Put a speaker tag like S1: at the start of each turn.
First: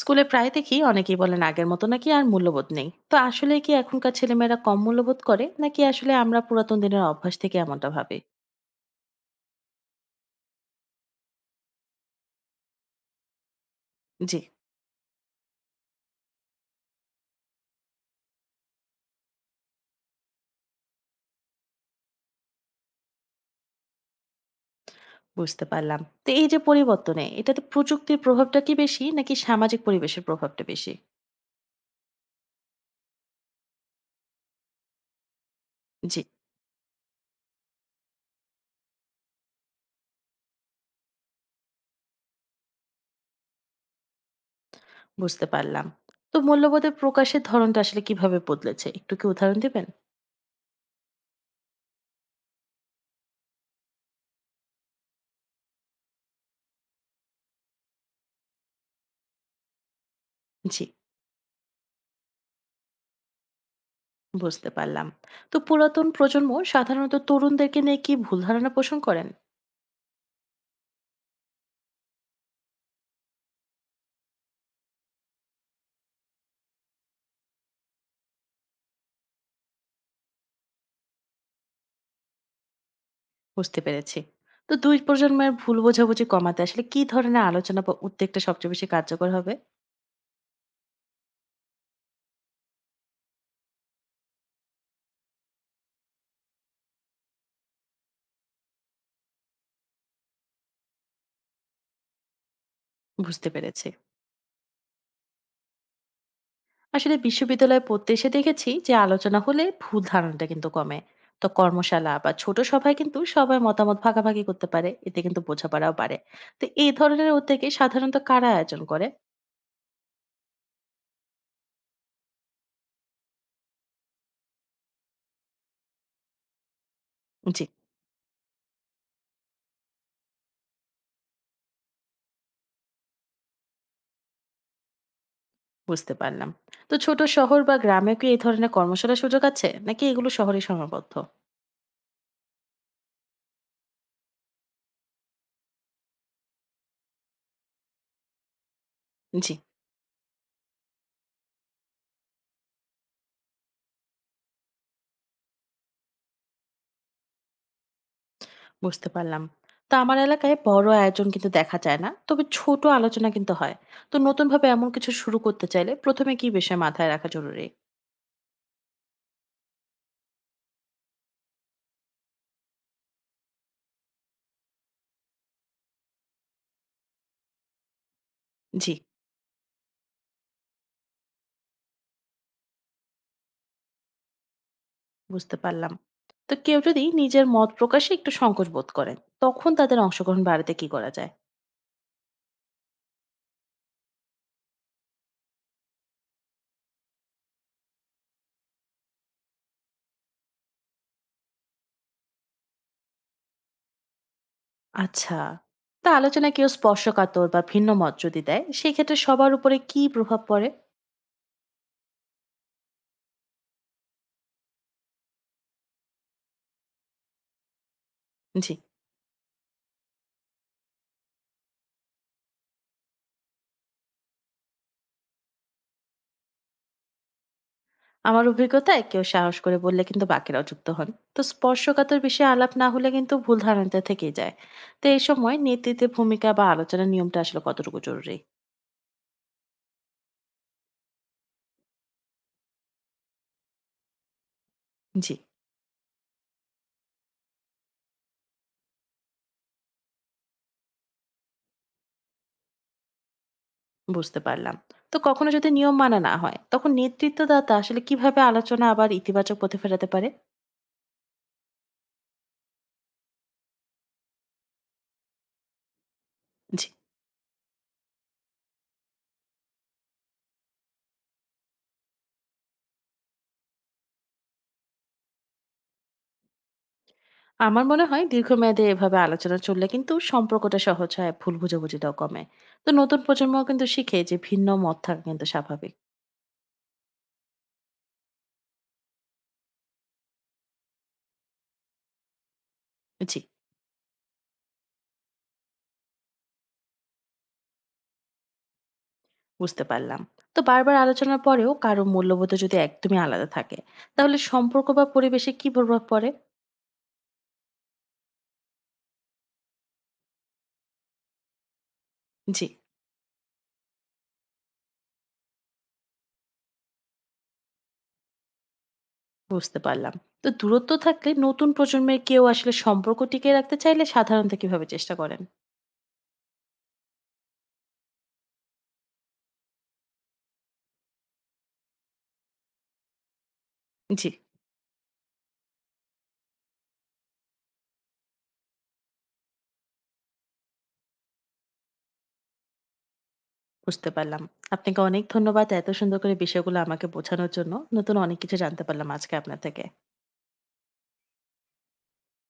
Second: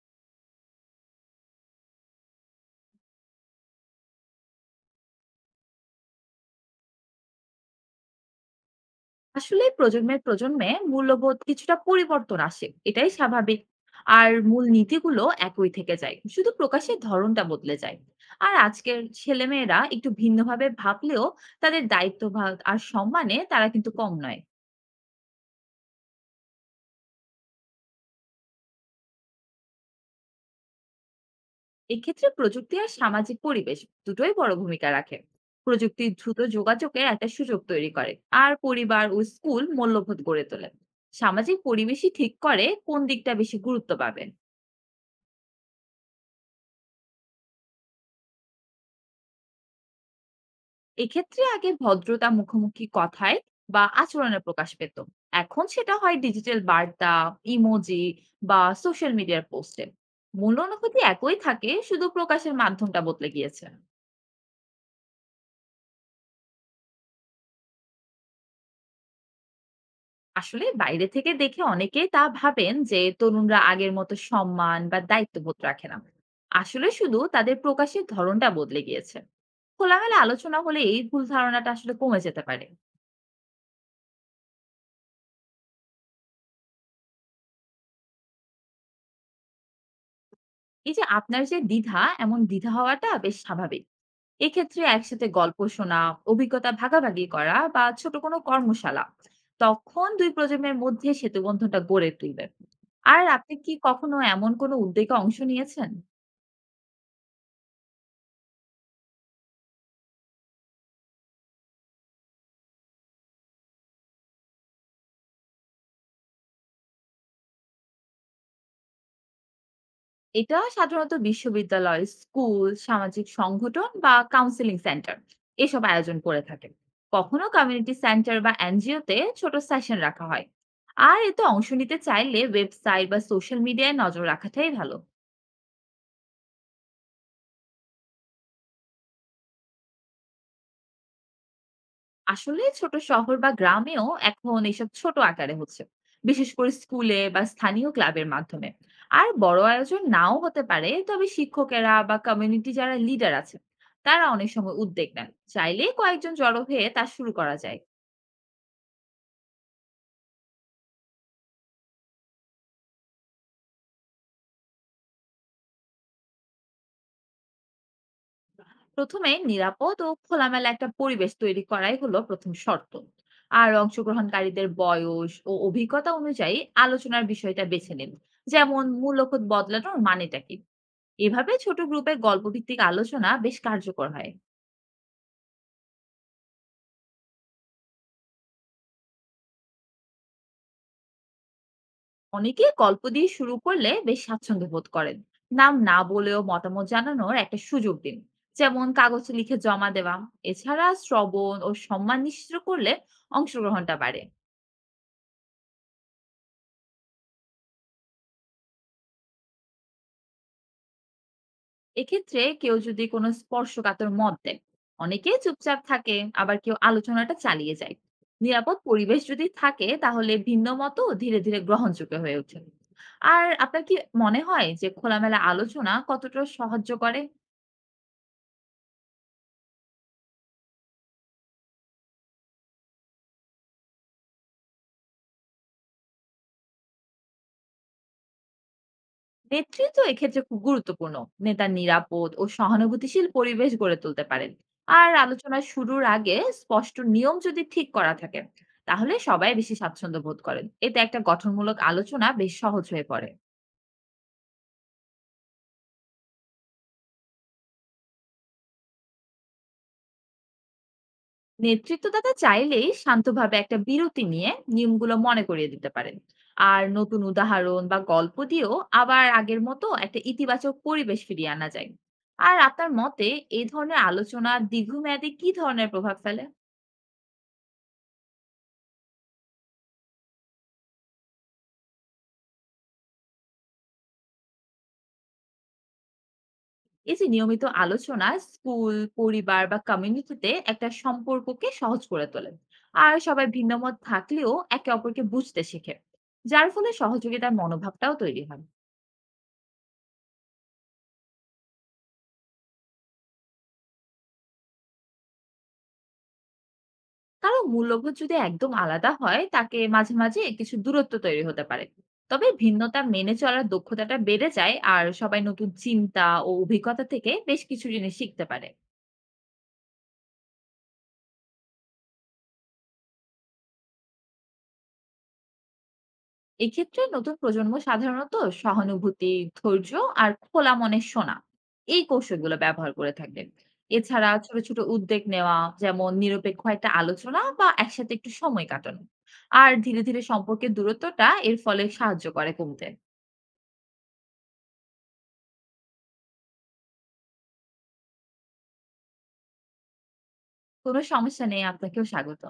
S1: স্কুলে প্রায় দেখি অনেকেই বলেন আগের মতো নাকি আর মূল্যবোধ নেই। তো আসলে কি এখনকার ছেলেমেয়েরা কম মূল্যবোধ করে, নাকি আসলে আমরা পুরাতন দিনের অভ্যাস থেকে এমনটা ভাবে?
S2: আসলে প্রজন্মের প্রজন্মে মূল্যবোধ কিছুটা পরিবর্তন আসে, এটাই স্বাভাবিক। আর
S1: জি।
S2: মূল নীতিগুলো একই থেকে যায়, শুধু প্রকাশের ধরনটা বদলে যায়। আর আজকের ছেলেমেয়েরা একটু ভিন্নভাবে ভাবলেও তাদের দায়িত্বভাগ আর সম্মানে তারা কিন্তু কম নয়।
S1: বুঝতে পারলাম। তো এই যে পরিবর্তনে, এটাতে প্রযুক্তির প্রভাবটা কি বেশি নাকি সামাজিক পরিবেশের প্রভাবটা বেশি?
S2: এক্ষেত্রে প্রযুক্তি আর সামাজিক পরিবেশ দুটোই বড় ভূমিকা রাখে। প্রযুক্তি
S1: জি।
S2: দ্রুত যোগাযোগের একটা সুযোগ তৈরি করে। আর পরিবার ও স্কুল মূল্যবোধ গড়ে তোলে। সামাজিক পরিবেশই ঠিক করে কোন দিকটা বেশি গুরুত্ব পাবে।
S1: বুঝতে পারলাম। তো মূল্যবোধের প্রকাশের ধরনটা আসলে কিভাবে বদলেছে, একটু কি উদাহরণ দিবেন?
S2: এক্ষেত্রে আগে ভদ্রতা মুখোমুখি কথায় বা আচরণে প্রকাশ পেত। এখন সেটা হয় ডিজিটাল বার্তা, ইমোজি বা সোশ্যাল মিডিয়ার পোস্টে। মূল
S1: জি।
S2: অনুভূতি একই থাকে, শুধু প্রকাশের মাধ্যমটা বদলে গিয়েছে।
S1: বুঝতে পারলাম। তো পুরাতন প্রজন্ম সাধারণত তরুণদেরকে নিয়ে কি ভুল ধারণা পোষণ করেন?
S2: আসলে বাইরে থেকে দেখে অনেকেই তা ভাবেন যে তরুণরা আগের মতো সম্মান বা দায়িত্ববোধ রাখে না। আসলে শুধু তাদের প্রকাশের ধরনটা বদলে গিয়েছে। খোলামেলা আলোচনা হলে এই ভুল ধারণাটা আসলে কমে যেতে পারে।
S1: বুঝতে পেরেছি। তো ২ প্রজন্মের ভুল বোঝাবুঝি কমাতে আসলে কি ধরনের আলোচনা বা উদ্যোগটা সবচেয়ে বেশি কার্যকর হবে?
S2: এই যে আপনার যে দ্বিধা, এমন দ্বিধা হওয়াটা বেশ স্বাভাবিক। এক্ষেত্রে একসাথে গল্প শোনা, অভিজ্ঞতা ভাগাভাগি করা বা ছোট কোনো কর্মশালা, তখন ২ প্রজন্মের মধ্যে সেতুবন্ধনটা গড়ে তুলবে। আর
S1: বুঝতে
S2: আপনি কি
S1: পেরেছি।
S2: কখনো এমন কোনো উদ্যোগে অংশ নিয়েছেন?
S1: আসলে বিশ্ববিদ্যালয়ে পড়তে এসে দেখেছি যে আলোচনা হলে ভুল ধারণাটা কিন্তু কমে। তো কর্মশালা বা ছোট সভায় কিন্তু সবাই মতামত ভাগাভাগি করতে পারে। এতে কিন্তু বোঝাপড়াও বাড়ে। তো এই ধরনের উদ্যোগে সাধারণত কারা আয়োজন করে?
S2: এটা সাধারণত বিশ্ববিদ্যালয়, স্কুল, সামাজিক সংগঠন বা কাউন্সেলিং সেন্টার এসব আয়োজন করে থাকে। কখনো
S1: জি,
S2: কমিউনিটি সেন্টার বা এনজিও তে ছোট সেশন রাখা হয়। আর এতে অংশ নিতে চাইলে ওয়েবসাইট বা সোশ্যাল মিডিয়ায় নজর রাখাটাই ভালো।
S1: বুঝতে পারলাম। তো ছোট শহর বা গ্রামেও কি এই ধরনের কর্মশালার সুযোগ আছে? নাকি এগুলো শহরে সীমাবদ্ধ?
S2: আসলে ছোট শহর বা গ্রামেও এখন এসব ছোট আকারে হচ্ছে, বিশেষ করে স্কুলে বা স্থানীয় ক্লাবের মাধ্যমে। আর
S1: জি।
S2: বড় আয়োজন নাও হতে পারে, তবে শিক্ষকেরা বা কমিউনিটি যারা লিডার আছে তারা অনেক সময় উদ্যোগ নেন। চাইলে কয়েকজন জড়ো হয়ে তা শুরু করা যায়।
S1: বুঝতে পারলাম। তো আমার এলাকায় বড় আয়োজন কিন্তু দেখা যায় না, তবে ছোট আলোচনা কিন্তু হয়। তো নতুন ভাবে এমন কিছু শুরু করতে চাইলে প্রথমে কি বিষয় মাথায় রাখা জরুরি?
S2: প্রথমে নিরাপদ ও খোলামেলা একটা পরিবেশ তৈরি করাই হলো প্রথম শর্ত। আর অংশগ্রহণকারীদের বয়স ও অভিজ্ঞতা অনুযায়ী আলোচনার বিষয়টা বেছে নিন, যেমন
S1: জি।
S2: মূল্যবোধ বদলানোর মানেটা কি। এভাবে ছোট গ্রুপে গল্পভিত্তিক আলোচনা বেশ কার্যকর হয়।
S1: বুঝতে পারলাম। তো কেউ যদি নিজের মত প্রকাশে একটু সংকোচ বোধ করেন, তখন তাদের অংশগ্রহণ বাড়াতে কি করা যায়?
S2: অনেকে গল্প দিয়ে শুরু করলে বেশ স্বাচ্ছন্দ্য বোধ করেন। নাম না বলেও মতামত জানানোর একটা সুযোগ দিন, যেমন কাগজে লিখে জমা দেওয়া। এছাড়া শ্রবণ ও সম্মান নিশ্চিত করলে অংশগ্রহণটা বাড়ে।
S1: আচ্ছা। তা আলোচনা কেউ স্পর্শকাতর বা ভিন্ন মত যদি দেয় সেক্ষেত্রে সবার উপরে কি প্রভাব পড়ে?
S2: এক্ষেত্রে কেউ যদি কোনো স্পর্শকাতর মত দেয়, অনেকে চুপচাপ থাকে, আবার কেউ আলোচনাটা চালিয়ে যায়।
S1: জি।
S2: নিরাপদ পরিবেশ যদি থাকে তাহলে ভিন্ন মতও ধীরে ধীরে গ্রহণযোগ্য হয়ে ওঠে। আর আপনার কি মনে হয় যে খোলামেলা আলোচনা কতটা সাহায্য করে?
S1: আমার অভিজ্ঞতায় কেউ সাহস করে বললে কিন্তু বাকিরাও যুক্ত হন। তো স্পর্শকাতর বিষয়ে আলাপ না হলে কিন্তু ভুল ধারণাটা থেকেই যায়। তো এই সময় নেতৃত্বের ভূমিকা বা আলোচনার নিয়মটা আসলে কতটুকু জরুরি?
S2: নেতৃত্ব এক্ষেত্রে খুব গুরুত্বপূর্ণ। নেতা নিরাপদ ও সহানুভূতিশীল পরিবেশ গড়ে তুলতে পারেন। আর
S1: জি।
S2: আলোচনা শুরুর আগে স্পষ্ট নিয়ম যদি ঠিক করা থাকে তাহলে সবাই বেশি স্বাচ্ছন্দ্য বোধ করেন। এতে একটা গঠনমূলক আলোচনা বেশ সহজ হয়ে পড়ে।
S1: বুঝতে পারলাম। তো কখনো যদি নিয়ম মানা না হয় তখন নেতৃত্বদাতা আসলে কিভাবে আলোচনা আবার ইতিবাচক পথে ফেরাতে পারে?
S2: নেতৃত্বদাতা চাইলেই শান্তভাবে একটা বিরতি নিয়ে নিয়মগুলো মনে করিয়ে দিতে পারেন। আর
S1: জি।
S2: নতুন উদাহরণ বা গল্প দিয়েও আবার আগের মতো একটা ইতিবাচক পরিবেশ ফিরিয়ে আনা যায়। আর আপনার মতে এই ধরনের আলোচনা দীর্ঘমেয়াদে কি ধরনের প্রভাব ফেলে?
S1: আমার মনে হয় দীর্ঘমেয়াদে এভাবে আলোচনা চললে কিন্তু সম্পর্কটা সহজ হয়, ভুল বোঝাবুঝিটাও কমে। তো নতুন প্রজন্ম কিন্তু শিখে যে ভিন্ন মত থাকা কিন্তু স্বাভাবিক।
S2: এই যে নিয়মিত আলোচনা, স্কুল, পরিবার বা কমিউনিটিতে একটা সম্পর্ককে সহজ করে তোলে। আর
S1: জি।
S2: সবাই ভিন্নমত থাকলেও একে অপরকে বুঝতে শেখে, যার ফলে সহযোগিতার মনোভাবটাও তৈরি হয়।
S1: বুঝতে পারলাম। তো বারবার আলোচনার পরেও কারো মূল্যবোধে যদি একদমই আলাদা থাকে, তাহলে সম্পর্ক বা পরিবেশে কি প্রভাব পড়ে?
S2: কারো মূল্যবোধ যদি একদম আলাদা হয়, তাকে মাঝে মাঝে কিছু দূরত্ব তৈরি হতে পারে। তবে
S1: জি,
S2: ভিন্নতা মেনে চলার দক্ষতাটা বেড়ে যায়, আর সবাই নতুন চিন্তা ও অভিজ্ঞতা থেকে বেশ কিছু জিনিস শিখতে পারে।
S1: বুঝতে পারলাম। তো দূরত্ব থাকলে নতুন প্রজন্মের কেউ আসলে সম্পর্ক টিকিয়ে রাখতে চাইলে সাধারণত কিভাবে চেষ্টা করেন?
S2: এক্ষেত্রে নতুন প্রজন্ম সাধারণত সহানুভূতি, ধৈর্য আর খোলা মনে শোনা, এই কৌশলগুলো ব্যবহার করে থাকে।
S1: জি,
S2: এছাড়া ছোট ছোট উদ্যোগ নেওয়া, যেমন নিরপেক্ষ একটা আলোচনা বা একসাথে একটু সময় কাটানো, আর ধীরে ধীরে সম্পর্কের দূরত্বটা এর ফলে সাহায্য করে কমতে।
S1: বুঝতে পারলাম। আপনাকে অনেক ধন্যবাদ এত সুন্দর করে বিষয়গুলো আমাকে বোঝানোর জন্য। নতুন অনেক কিছু জানতে পারলাম আজকে আপনার থেকে।
S2: কোনো সমস্যা নেই। আপনাকেও স্বাগত।